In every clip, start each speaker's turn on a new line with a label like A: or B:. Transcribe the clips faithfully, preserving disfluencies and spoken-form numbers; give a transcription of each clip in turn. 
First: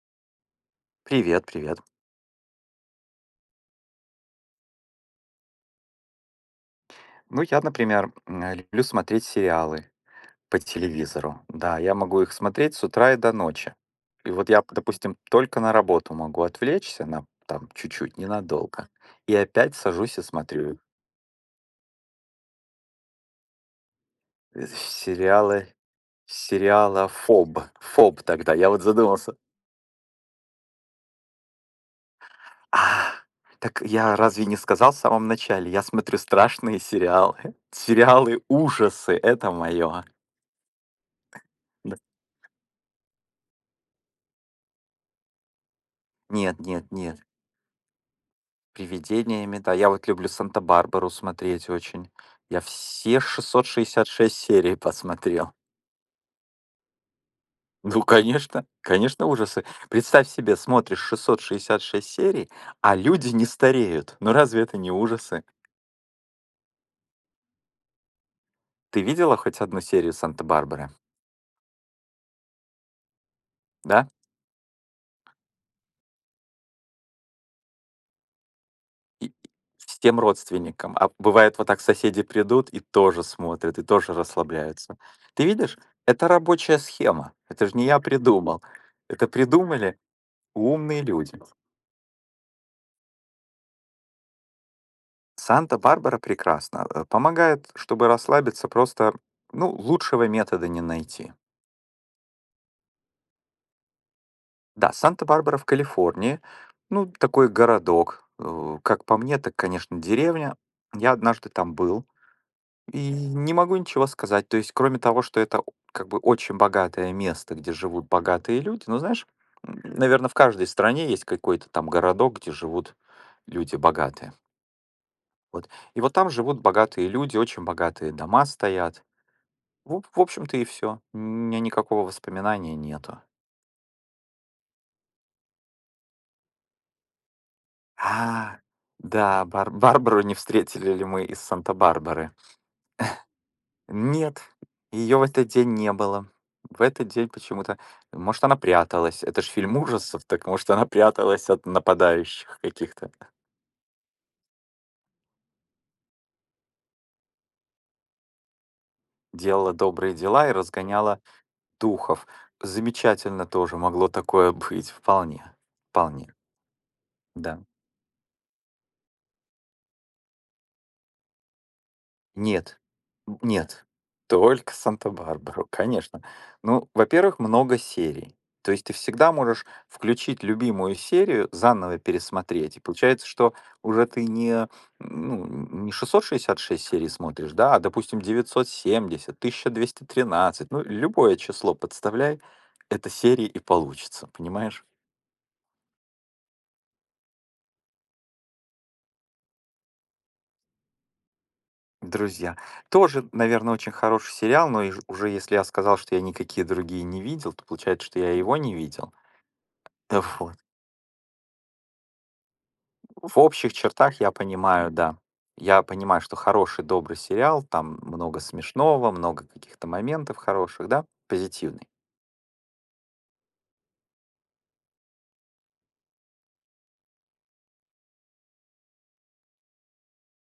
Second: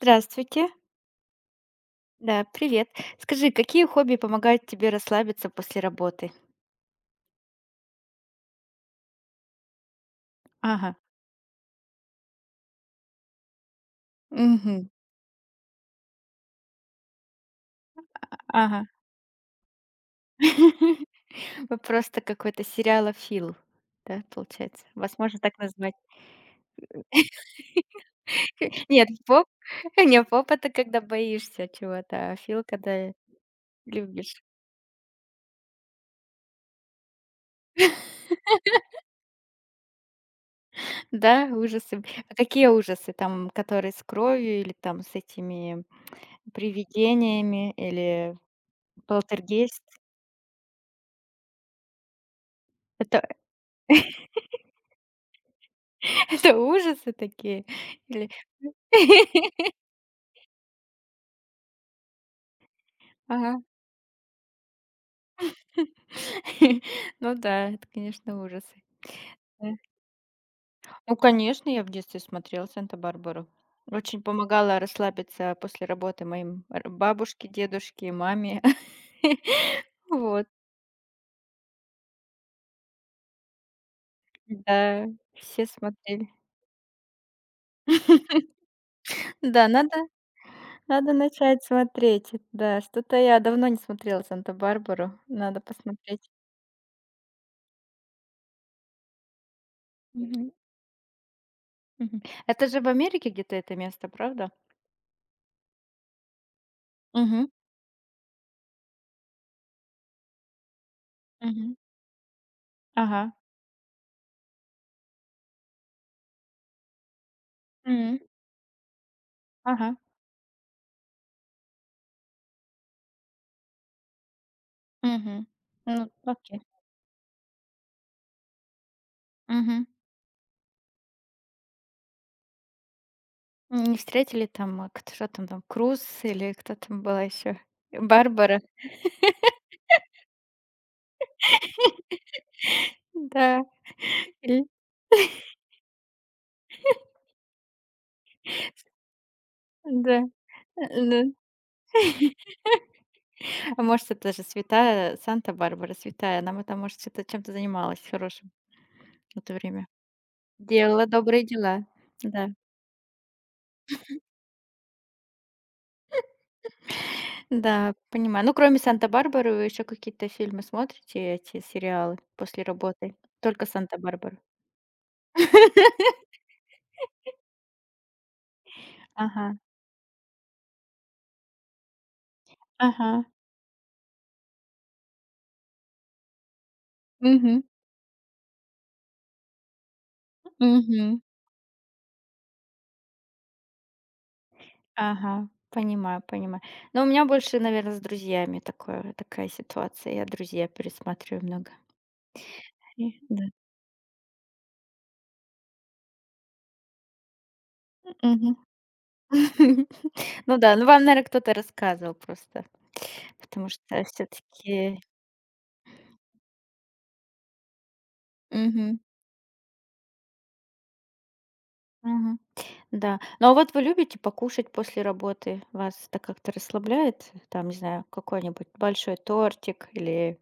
A: Здравствуйте.
B: Привет, привет.
A: Да, привет. Скажи, какие хобби помогают тебе расслабиться после работы?
B: Ну, я, например, м, э, люблю смотреть сериалы по
A: Ага.
B: телевизору. Да, я могу их смотреть с утра и до ночи. И вот я,
A: Мгм.
B: допустим, только на работу могу отвлечься на там чуть-чуть,
A: Ага.
B: ненадолго. И опять сажусь и смотрю
A: Вопрос-то какой-то сериалофил, да,
B: э,
A: получается? Вас можно так
B: сериалы,
A: назвать?
B: сериала ФОБ. ФОБ тогда, я вот
A: Нет,
B: задумался.
A: поп не, поп- это когда боишься чего-то, а фил-
B: А,
A: когда
B: так я
A: любишь.
B: разве не сказал в самом начале? Я смотрю страшные сериалы. Сериалы ужасы, это мое.
A: Да, ужасы. А какие ужасы? Там, которые с кровью или там с этими
B: Нет, нет, нет.
A: привидениями или
B: Привидениями, да.
A: полтергейст?
B: Я вот люблю «Санта-Барбару» смотреть очень. Я все
A: Это
B: шестьсот шестьдесят шесть серий посмотрел.
A: это ужасы такие?
B: Ну,
A: Или
B: конечно, конечно, ужасы. Представь себе, смотришь шестьсот шестьдесят шесть серий, а люди не
A: ага.
B: стареют. Ну, разве это не ужасы?
A: Ну да, это, конечно, ужасы.
B: Ты видела хоть
A: Да.
B: одну серию «Санта-Барбары»,
A: Ну, конечно, я в детстве смотрела "Санта-Барбару".
B: да?
A: Очень помогала расслабиться после работы моим р бабушке, дедушке и маме.
B: И с тем
A: Вот,
B: родственником. А бывает, вот так соседи придут и тоже смотрят, и тоже расслабляются.
A: да,
B: Ты
A: все
B: видишь,
A: смотрели.
B: это рабочая схема. Это ж не я придумал. Это
A: Да, надо
B: придумали умные
A: надо
B: люди.
A: начать смотреть. Да, что-то я давно не смотрела "Санта-Барбару". Надо
B: Санта-Барбара
A: посмотреть.
B: прекрасно э, Помогает, чтобы расслабиться, просто, ну, лучшего
A: Мгм,
B: метода не найти.
A: мгм. Это же в Америке где-то это место, правда?
B: Да, Санта-Барбара в Калифорнии, ну,
A: Мгм,
B: такой городок. э, Как по мне, так, конечно, деревня. Я однажды там был и
A: ага.
B: не могу ничего сказать. То есть, кроме того, что это о- как бы очень богатое место, где живут
A: М.
B: богатые люди, ну, знаешь,
A: Ага.
B: наверное, в каждой стране есть какой-то там городок, где живут люди богатые.
A: Мгм.
B: Вот. И
A: Ну,
B: вот там
A: окей.
B: живут богатые люди, очень богатые дома стоят.
A: Мгм.
B: В в общем-то, и все. У меня никакого воспоминания нету.
A: Не встретили там, э, кто что там там, Круз или кто там была еще?
B: А,
A: Барбара?
B: да, Бар Барбару не встретили ли мы из Санта-Барбары?
A: Да.
B: Нет,
A: Или
B: ее в этот день не было. В этот день почему-то может, она пряталась. Это ж фильм
A: да,
B: ужасов, так может, она
A: да.
B: пряталась от нападающих каких-то.
A: А может, это же святая э, Санта-Барбара, святая. Она ма там, может, что-то чем-то занималась хорошим в это
B: Делала
A: время.
B: добрые дела и
A: Делала
B: разгоняла
A: добрые дела.
B: духов.
A: Да.
B: Замечательно тоже, могло такое быть. Вполне, вполне, да.
A: Да, понимаю. Ну, кроме Санта-Барбары, вы еще какие-то фильмы смотрите, эти сериалы после
B: Нет,
A: работы? Только
B: нет,
A: Санта-Барбару?
B: только Санта-Барбару, конечно. Ну, во-первых, много серий. То есть ты всегда
A: Ага,
B: можешь включить любимую серию, заново пересмотреть. И
A: ага.
B: получается, что уже ты не, ну, не шестьсот шестьдесят шесть серий смотришь,
A: Угу,
B: да, а, допустим, девятьсот семьдесят, тысяча двести тринадцать. Ну,
A: угу.
B: любое число подставляй, это серии и получится, понимаешь?
A: Ага, понимаю, понимаю. Но у меня больше, наверное, с друзьями такое такая ситуация. Я друзья пересматриваю много.
B: Друзья.
A: И
B: Тоже,
A: да.
B: наверное, очень хороший сериал, но и ж- уже если я сказал, что я никакие другие не видел, то получается, что я
A: Мгм.
B: его не видел. Да Вот.
A: Ну да, ну вам, наверное, кто-то рассказывал просто,
B: В
A: потому
B: общих
A: что
B: чертах я понимаю,
A: все-таки
B: да. Я понимаю, что хороший, добрый сериал, там много смешного, много каких-то моментов хороших, да, позитивный.
A: да. Ну, а вот вы любите покушать после работы? Вас это как-то расслабляет? Там, не знаю, какой-нибудь большой тортик или,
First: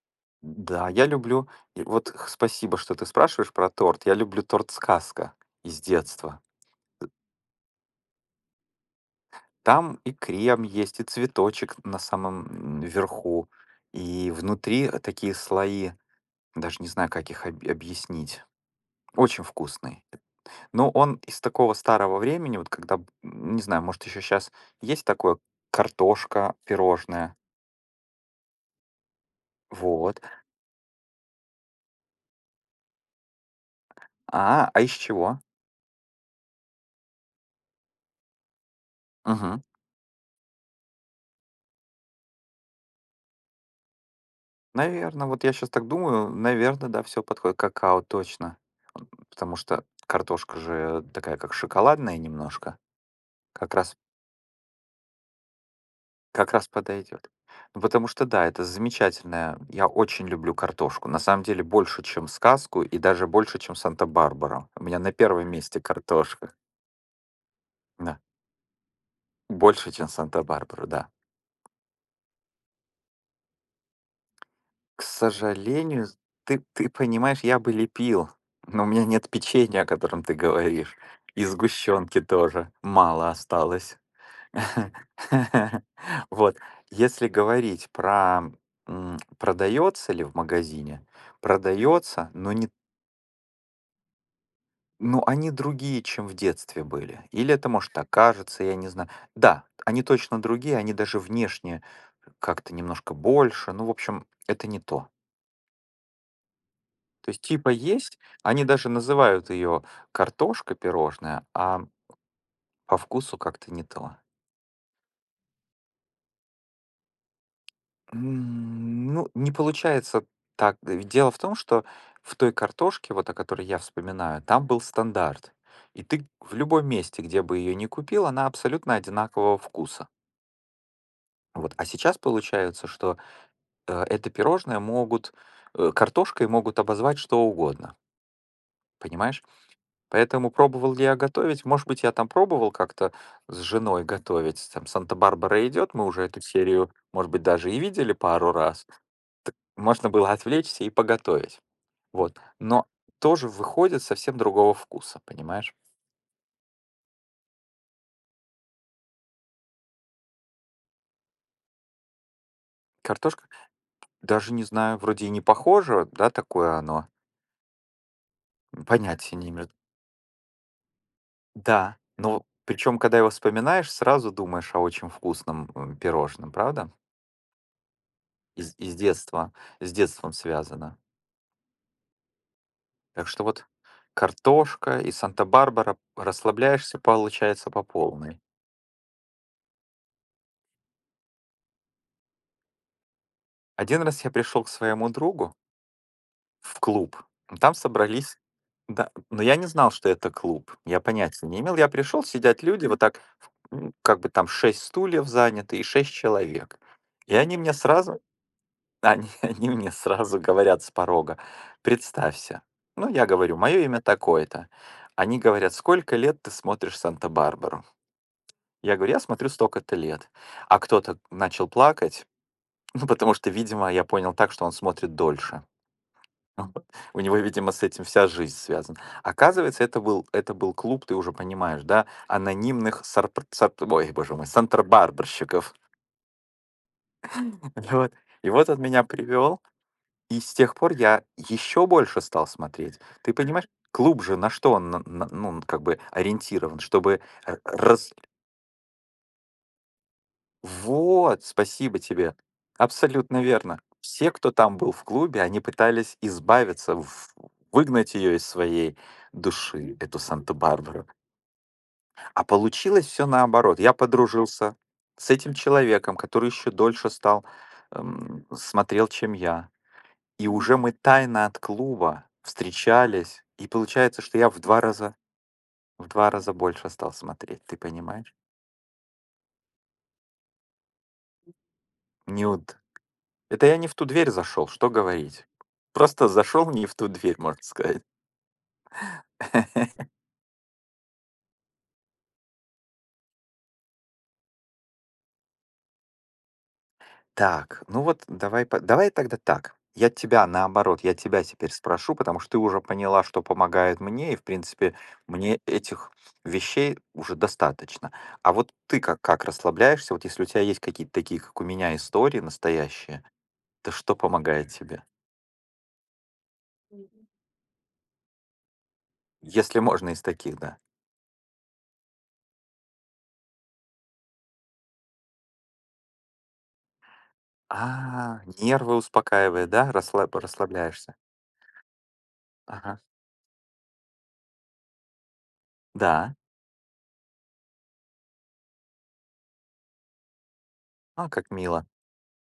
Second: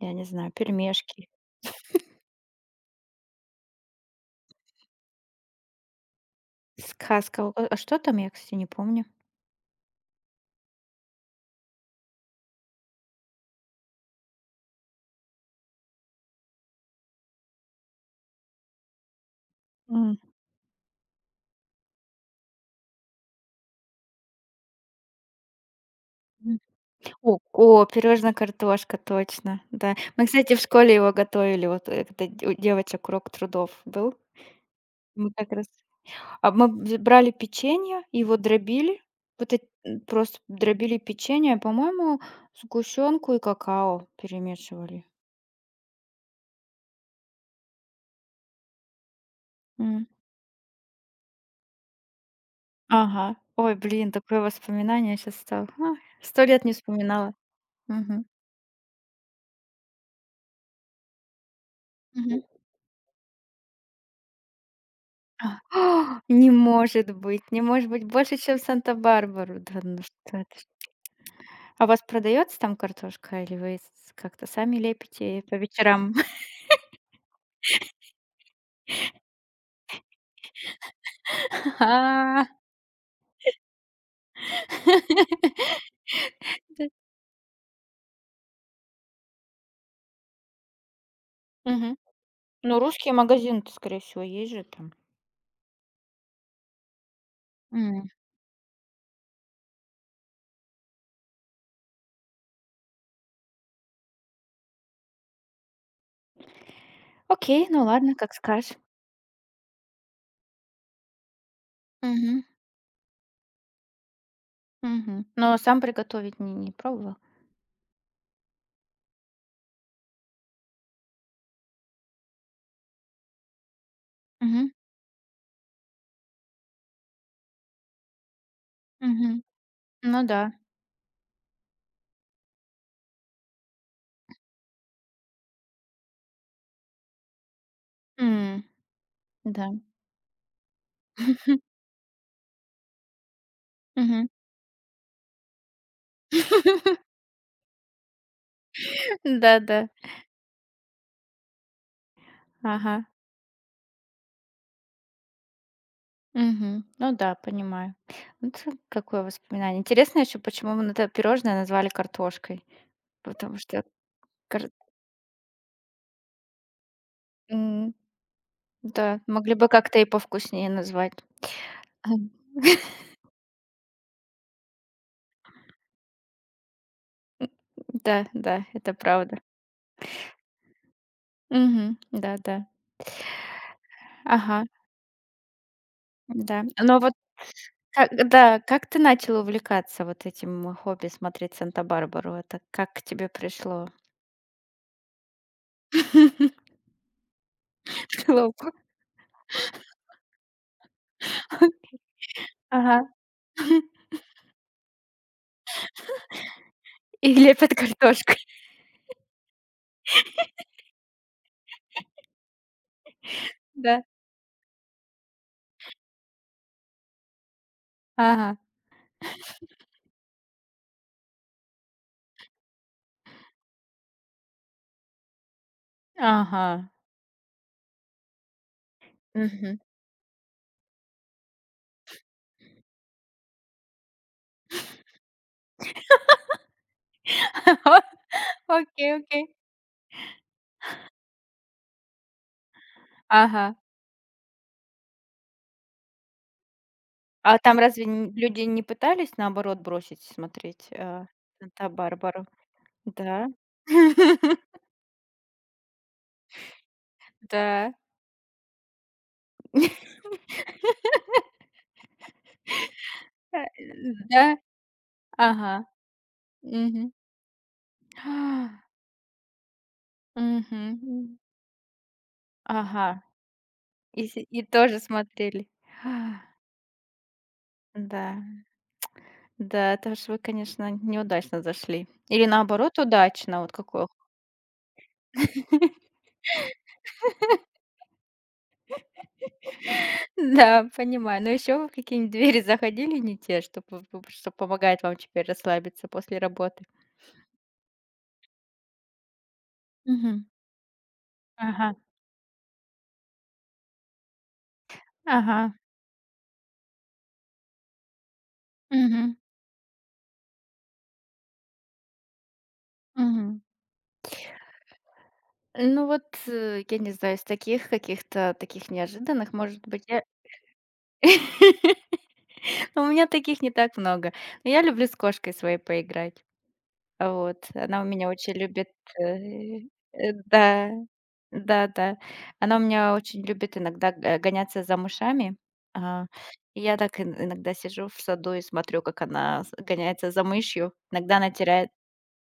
A: я не знаю,
B: Да, я
A: пельмешки,
B: люблю, и вот х- спасибо, что ты спрашиваешь про торт. Я люблю торт «Сказка» из детства. Э,
A: сказка. А а что там, я, кстати, не помню.
B: Там и крем есть, и цветочек на самом м, верху, и внутри такие слои, даже не знаю, как их об- объяснить. Очень вкусный. Ну, он из такого старого времени, вот когда, б- не знаю, может, еще сейчас есть такое картошка, пирожное.
A: О, о, пирожное картошка, точно, да.
B: Вот.
A: Мы, кстати, в школе его готовили, вот, э, когда д- у девочек урок трудов был.
B: А, а из
A: Мы
B: чего?
A: как раз, а мы б брали печенье, его дробили, вот
B: Угу.
A: эт м, просто дробили печенье, а, по-моему, сгущенку и какао перемешивали.
B: Наверное, вот я сейчас так думаю, наверное, да, все подходит. Какао точно. Потому что
A: М.
B: картошка же такая, как шоколадная немножко.
A: Ага.
B: Как
A: Ой,
B: раз,
A: блин, такое воспоминание сейчас стало. Ах, сто
B: как
A: лет
B: раз
A: не
B: подойдет.
A: вспоминала.
B: Ну, потому
A: Мгм.
B: что, да, это замечательная. Я очень люблю картошку. На самом деле, больше, чем
A: Мгм.
B: сказку, и даже больше, чем Санта-Барбара. У меня на
A: А,
B: первом месте
A: не
B: картошка.
A: может быть, не может быть,
B: Да.
A: больше, чем Санта-Барбару. Да
B: Больше,
A: ну
B: чем
A: что.
B: Санта-Барбару, да.
A: А у вас продается там картошка или вы с как-то сами
B: К
A: лепите по
B: сожалению,
A: вечерам?
B: ты, ты понимаешь, я бы лепил, но у меня нет печенья, о котором ты говоришь. И сгущенки
A: А,
B: тоже мало осталось. Вот, если говорить про м, продается ли в магазине,
A: мгм.
B: продается, но не,
A: Ну, русские магазины-то, скорее всего, есть же там.
B: ну они другие, чем в детстве были. Или это, может,
A: М.
B: так кажется, я не знаю. Да, они точно другие, они даже внешне как-то немножко больше. Ну, в общем, это не то. То есть
A: Окей,
B: типа
A: ну ладно,
B: есть,
A: как
B: они
A: скажешь.
B: даже называют ее картошка пирожная, а
A: Мгм,
B: по вкусу как-то не то.
A: мгм. Но сам приготовить не не пробовал?
B: М, Ну, не получается так. Ведь дело в том, что в той картошке, вот о которой я вспоминаю, там
A: Мгм,
B: был стандарт. И ты в любом месте, где бы ее ни купил, она абсолютно
A: мгм.
B: одинакового вкуса.
A: Ну да.
B: Вот. А сейчас получается, что э, это пирожное могут, э, картошкой могут обозвать что угодно.
A: М,
B: Понимаешь?
A: да.
B: Поэтому пробовал ли я готовить? Может быть, я там пробовал как-то с женой
A: Мгм.
B: готовить. Там Санта-Барбара идет, мы уже эту серию, может быть, даже и видели пару раз.
A: Да-да.
B: Можно было отвлечься и поготовить. Вот. Но
A: Ага.
B: тоже выходит совсем другого вкуса, понимаешь?
A: Мгм. Ну да, понимаю. Вот какое воспоминание. Интересно еще, почему мы на это пирожное назвали картошкой.
B: Картошка,
A: Потому что
B: даже не
A: кар
B: знаю, вроде и не похоже, да, такое оно.
A: м. Да,
B: Понятия не
A: могли бы
B: имею.
A: как-то и повкуснее назвать.
B: Да,
A: М,
B: но причем, когда его вспоминаешь, сразу думаешь о очень вкусном м, пирожном, правда?
A: Да, да,
B: Из,
A: это
B: из
A: правда.
B: детства, с детством связано.
A: Мгм. Да-да.
B: Так что вот
A: Ага,
B: картошка и Санта-Барбара,
A: да. Но
B: расслабляешься,
A: вот
B: получается, по
A: как
B: полной.
A: да, как ты начал увлекаться вот этим хобби смотреть "Санта-Барбару"? Это как к тебе пришло.
B: Один раз я пришел к своему другу в клуб, там собрались
A: Пришло.
B: да, но я не знал, что это клуб. Я понятия не имел. Я пришел, сидят люди, вот
A: Ага.
B: так, м, как бы там шесть стульев заняты и шесть человек.
A: И
B: И они мне
A: лепят
B: сразу,
A: картошкой.
B: они, они мне сразу говорят с порога, представься. Ну, я говорю, мое
A: Да.
B: имя такое-то. Они говорят, сколько лет ты смотришь Санта-Барбару?
A: Ага.
B: Я говорю: «Я смотрю столько-то лет». А кто-то начал плакать, ну, потому что, видимо, я понял так, что он смотрит дольше.
A: Ага.
B: У него, видимо, с этим вся жизнь связана.
A: Мгм.
B: Оказывается, это был это был клуб, ты уже понимаешь, да, анонимных сарпр сарп ой, боже мой, сантрабарщиков. Вот. И вот он меня
A: Окей, окей.
B: привел. И с тех пор я еще больше стал смотреть. Ты понимаешь,
A: Ага.
B: клуб же на что он на на ну, как бы ориентирован? Чтобы
A: А
B: р
A: там разве
B: раз
A: н люди не пытались, наоборот, бросить смотреть, а,
B: вот, спасибо тебе.
A: "Санта-Барбару"?
B: Абсолютно
A: Да.
B: верно. Все, кто там был в клубе, они пытались избавиться, в-
A: Да.
B: выгнать ее из своей души, эту Санта-Барбару. А получилось все
A: Э,
B: наоборот. Я
A: да,
B: подружился с этим
A: ага,
B: человеком, который еще дольше
A: мгм.
B: стал, эм,
A: А,
B: смотрел, чем я. И уже мы
A: мгм.
B: тайно от клуба
A: Ага,
B: встречались. И получается,
A: и
B: что
A: се
B: я в
A: и
B: два
A: тоже
B: раза,
A: смотрели.
B: в два
A: А,
B: раза больше стал смотреть. Ты понимаешь?
A: да, да, это ж вы, конечно, неудачно зашли. Или
B: Нюд.
A: наоборот, удачно,
B: Это
A: вот
B: я не в ту
A: какое.
B: дверь зашел. Что говорить. Просто зашел не в ту дверь, можно сказать.
A: Да, понимаю. Но еще вы в какие-нибудь двери заходили не те, что п п что помогает вам теперь расслабиться после работы?
B: Так, ну вот давай по давай тогда так. Я
A: Мгм.
B: тебя, наоборот, я тебя теперь
A: Ага,
B: спрошу, потому что ты уже поняла, что помогает мне, и, в принципе, мне
A: ага.
B: этих вещей уже достаточно. А вот ты как
A: Мгм,
B: как расслабляешься? Вот если у тебя есть какие-то такие, как у меня, истории настоящие,
A: мгм.
B: то что помогает тебе?
A: Ну вот, э, я не знаю, из таких каких-то таких неожиданных,
B: Если
A: может быть,
B: можно
A: я.
B: из таких, да.
A: У меня таких не так много. Но я люблю с кошкой своей поиграть. А, вот. Она у меня
B: А,
A: очень любит,
B: нервы успокаивает,
A: э,
B: да?
A: э,
B: Расслаб
A: да,
B: расслабляешься.
A: да-да. Она у
B: Ага.
A: меня очень любит иногда г гоняться за мышами. А,
B: Да.
A: и я так ин иногда сижу в саду и смотрю, как она с гоняется за мышью.
B: А,
A: Иногда она
B: как мило.
A: теряет,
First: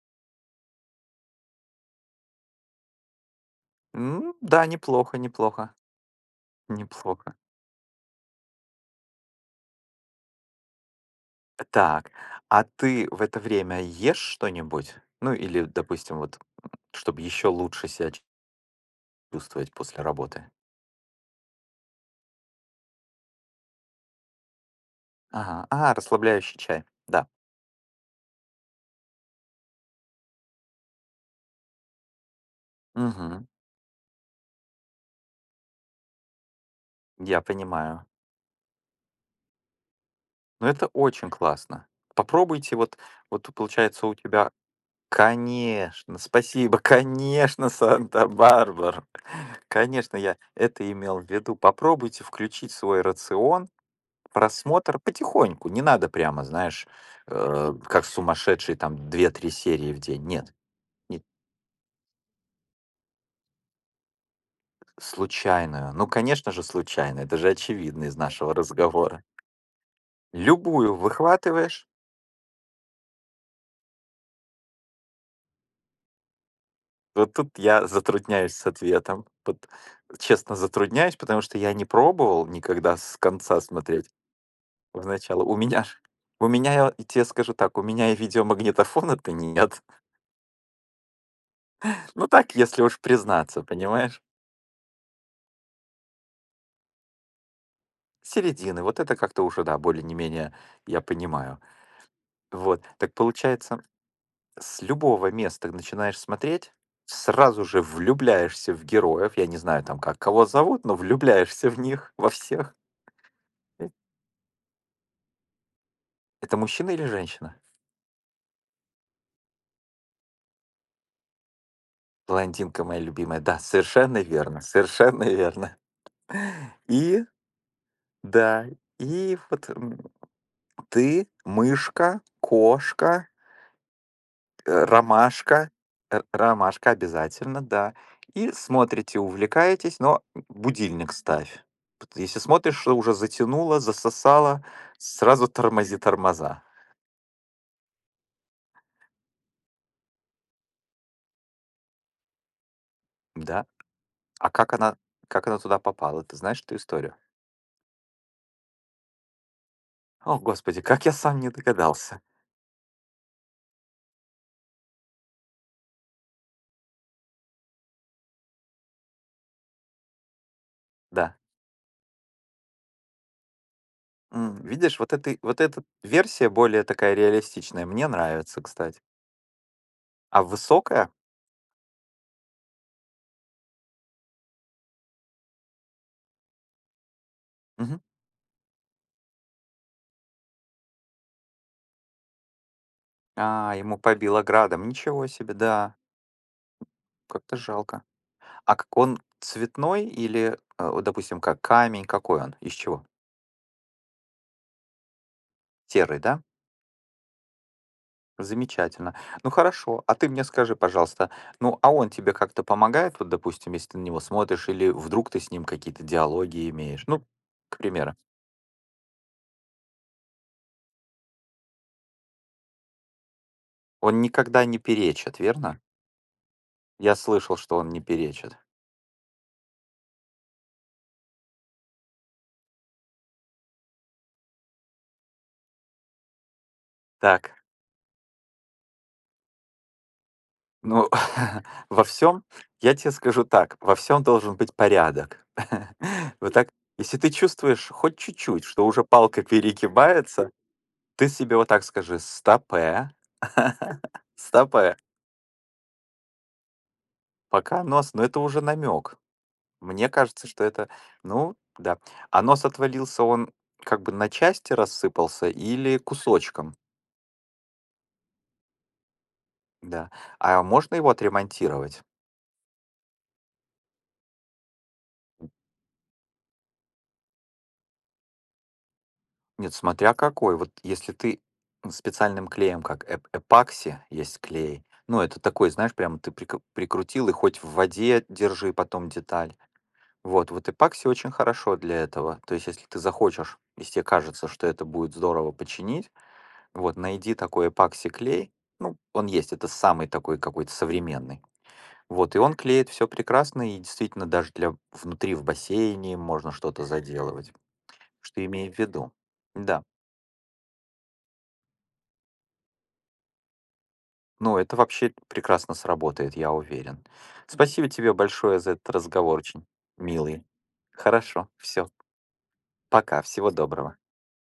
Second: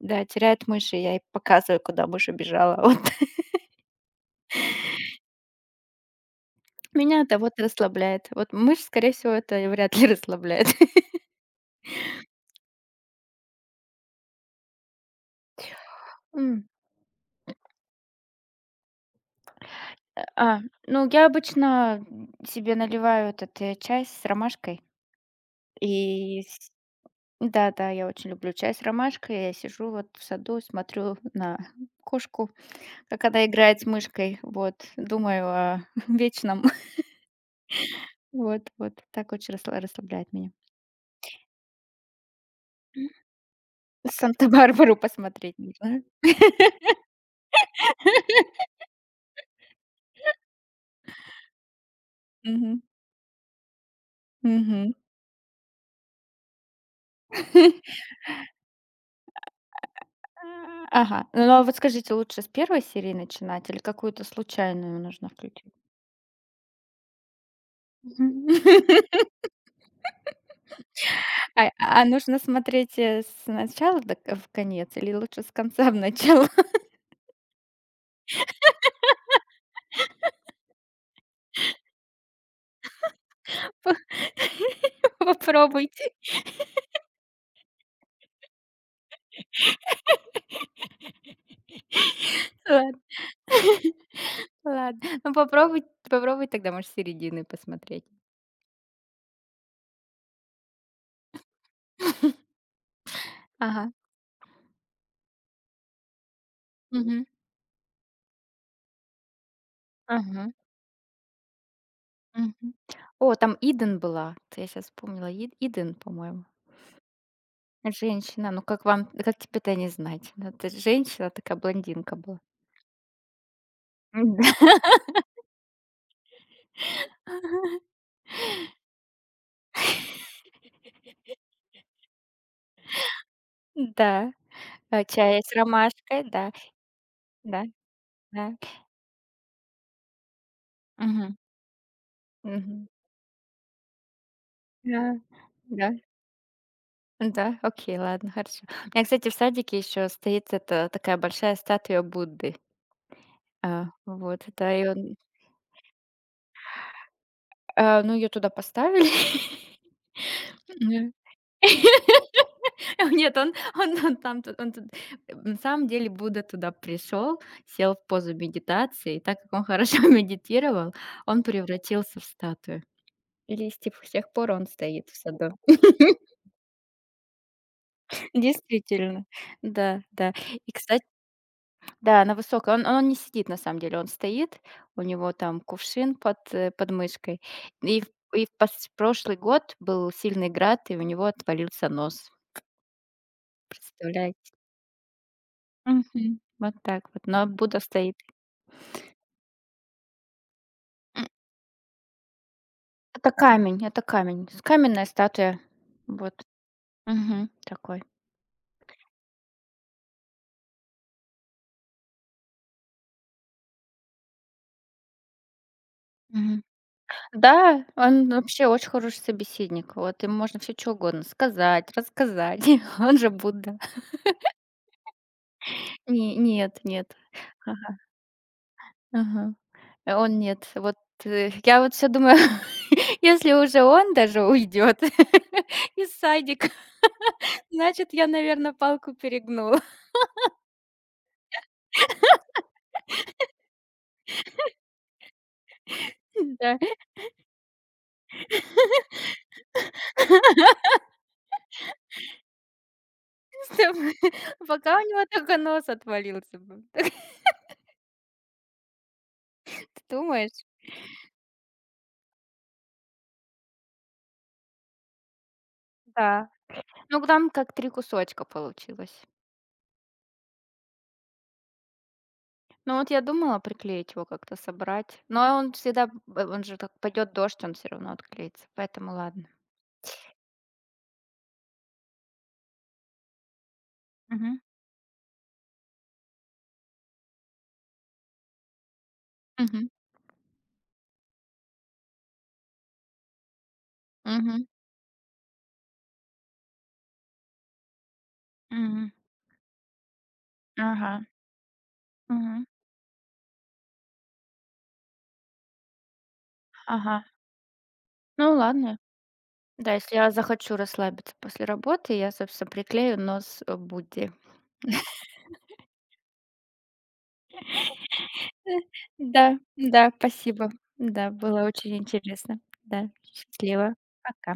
A: да, теряет мышь, и я ей показываю, куда мышь убежала. Вот.
B: М, да, неплохо, неплохо,
A: Меня
B: неплохо.
A: это вот расслабляет. Вот мышь, скорее всего, это и вряд ли расслабляет.
B: Так, а ты в это время ешь что-нибудь? Ну, или, допустим, вот,
A: М.
B: м, чтобы еще лучше себя ч- чувствовать после работы?
A: А, ну, я обычно себе наливаю этот, э, чай с ромашкой.
B: Ага, а,
A: И
B: расслабляющий
A: с
B: чай, да.
A: Да-да, я очень люблю чай с ромашкой. Я сижу вот в саду, смотрю на кошку, как она
B: Мгм.
A: играет с мышкой, вот, думаю о вечном.
B: Я понимаю.
A: Вот вот так очень расслаб расслабляет меня.
B: Ну, это очень классно. Попробуйте, вот, вот тут получается у тебя
A: Санта-Барбару посмотреть нужно.
B: конечно, спасибо, конечно, санта Барбар. Конечно, я это имел в виду. Попробуйте включить в
A: Мгм.
B: свой рацион
A: Мгм.
B: просмотр потихоньку. Не надо прямо, знаешь, э, как сумасшедший, там две-три серии в день. Нет,
A: А,
B: нет,
A: ага. Ну, а вот скажите, лучше с первой серии начинать или какую-то случайную нужно включить?
B: случайную. Ну, конечно же, случайную. Это же очевидно из
A: Мгм.
B: нашего разговора. Любую
A: А
B: выхватываешь.
A: а нужно смотреть, э, с начала до к в конец или лучше с конца в начало?
B: Вот тут я затрудняюсь с ответом. Вот честно затрудняюсь, потому что я не пробовал никогда с конца смотреть в начало. У меня ж-
A: Попробуйте.
B: у меня, я тебе скажу так, у меня и видеомагнитофона-то нет. Ну так, если
A: Ладно.
B: уж признаться, понимаешь?
A: Ладно. Ну, попробуй попробуй тогда, может, с середины посмотреть.
B: Середины. Вот это как-то уже, да, более не менее я понимаю. Вот. Так получается,
A: Ага.
B: с любого места начинаешь смотреть,
A: Мгм.
B: сразу же влюбляешься в героев. Я не знаю там как, кого
A: Ага.
B: зовут, но влюбляешься в них, во
A: Мгм.
B: всех.
A: О, там
B: Э,
A: Иден была. Вот я сейчас вспомнила. И Иден, по-моему.
B: Это мужчина или женщина?
A: Женщина. Ну, как вам как тебе то не знать? Ну, это женщина такая, блондинка была.
B: Блондинка моя любимая. Да, совершенно верно, совершенно верно. И,
A: Да.
B: да, и вот м, ты, мышка, кошка,
A: Да.
B: Э,
A: Э, чая с
B: ромашка, э,
A: ромашкой. Да,
B: ромашка обязательно,
A: да,
B: да.
A: да.
B: И смотрите, увлекаетесь, но будильник
A: Мгм.
B: ставь. Пот Если смотришь,
A: Мгм.
B: что уже затянуло, засосало,
A: Да,
B: сразу
A: да,
B: тормози тормоза.
A: да, окей, ладно, хорошо. У меня, кстати, в садике еще стоит эта такая большая статуя Будды.
B: Да.
A: А, вот,
B: А
A: да,
B: как
A: и
B: она
A: он,
B: как она туда попала? Ты знаешь эту историю?
A: а, ну, ее туда поставили.
B: О, господи, как
A: М,
B: я сам не догадался.
A: Нет, он, он, он там, тут- он тут, э, на самом деле Будда туда пришел, сел в позу медитации, и так как он хорошо медитировал,
B: Да.
A: он превратился в статую. И с тех с тех пор
B: М,
A: он
B: видишь,
A: стоит
B: вот
A: в
B: этой
A: саду.
B: вот эта версия более такая реалистичная. Мне нравится, кстати.
A: Действительно, да, да.
B: А
A: И, кстати,
B: высокая?
A: да, на высокая. Он он не сидит, на самом деле, он стоит, у него там кувшин под, э, под мышкой. И
B: Мгм.
A: в и в пос прошлый год был сильный град, и у него отвалился нос.
B: А, ему побило
A: Представляете?
B: градом. Ничего себе, да.
A: Мгм. Вот так вот. Но
B: Как-то
A: Будда
B: жалко.
A: стоит.
B: А как он цветной или, э, вот,
A: М,
B: допустим, как камень, какой он? Из чего?
A: это камень, это камень. С каменная статуя.
B: Серый, да?
A: Вот. Мгм. Такой.
B: Замечательно. Ну хорошо, а ты мне скажи, пожалуйста, ну а он тебе как-то помогает, вот, допустим, если ты на него смотришь, или вдруг ты с ним какие-то
A: Мгм.
B: диалоги имеешь? Ну, к
A: Да,
B: примеру,
A: он вообще очень хороший собеседник. Вот им можно все чё угодно сказать, рассказать. Он же Будда.
B: он никогда не перечит, верно?
A: Не нет,
B: Я
A: нет.
B: слышал,
A: А,
B: что он не перечит.
A: ага. Э, он нет. Вот, э, я вот все думаю, если уже он даже уйдет из садика,
B: Так,
A: значит, я, наверное, палку перегнула.
B: ну, во всем, я тебе скажу так, во всем должен быть порядок. Вот так,
A: Да,
B: если ты чувствуешь хоть чуть-чуть, что уже палка перегибается, ты себе вот так скажи: «Стопэ,
A: чтобы пока
B: стопэ,
A: у него только нос отвалился бы.
B: пока нос». Но это уже намек.
A: Ты
B: Мне кажется,
A: думаешь?
B: что это, ну да. А нос отвалился, он как бы на части рассыпался или
A: Да.
B: кусочком?
A: Ну, там как три кусочка получилось.
B: Да. А можно его отремонтировать?
A: Ну, вот я думала приклеить его как-то, собрать, но он всегда, б он же так пойдет дождь, он все равно отклеится, поэтому ладно.
B: Нет, смотря какой. Вот если ты специальным клеем, как эп эпакси, есть
A: Мгм.
B: клей. Ну, это такой, знаешь, прямо ты прик прикрутил и хоть в воде держи потом деталь.
A: Мгм.
B: Вот, вот эпакси очень хорошо для этого. То есть, если ты захочешь, если тебе кажется,
A: Мгм.
B: что это будет здорово починить, вот, найди такой эпакси клей. Ну,
A: Мгм.
B: он есть, это самый такой какой-то
A: Ага.
B: современный. Вот, и он
A: Мгм.
B: клеит все прекрасно, и действительно даже для внутри в бассейне можно что-то
A: Ага.
B: заделывать. Что
A: Ну
B: имею в
A: ладно.
B: виду? Да.
A: Да, если я захочу расслабиться после работы, я, собственно, приклею нос э, Будде.
B: Ну, это вообще прекрасно сработает, я уверен. Спасибо тебе большое за этот разговор,
A: Да,
B: очень
A: да,
B: милый.
A: спасибо. Да,
B: Хорошо,
A: было
B: все.
A: очень интересно. Да,
B: Пока, всего
A: счастливо.
B: доброго.
A: Пока.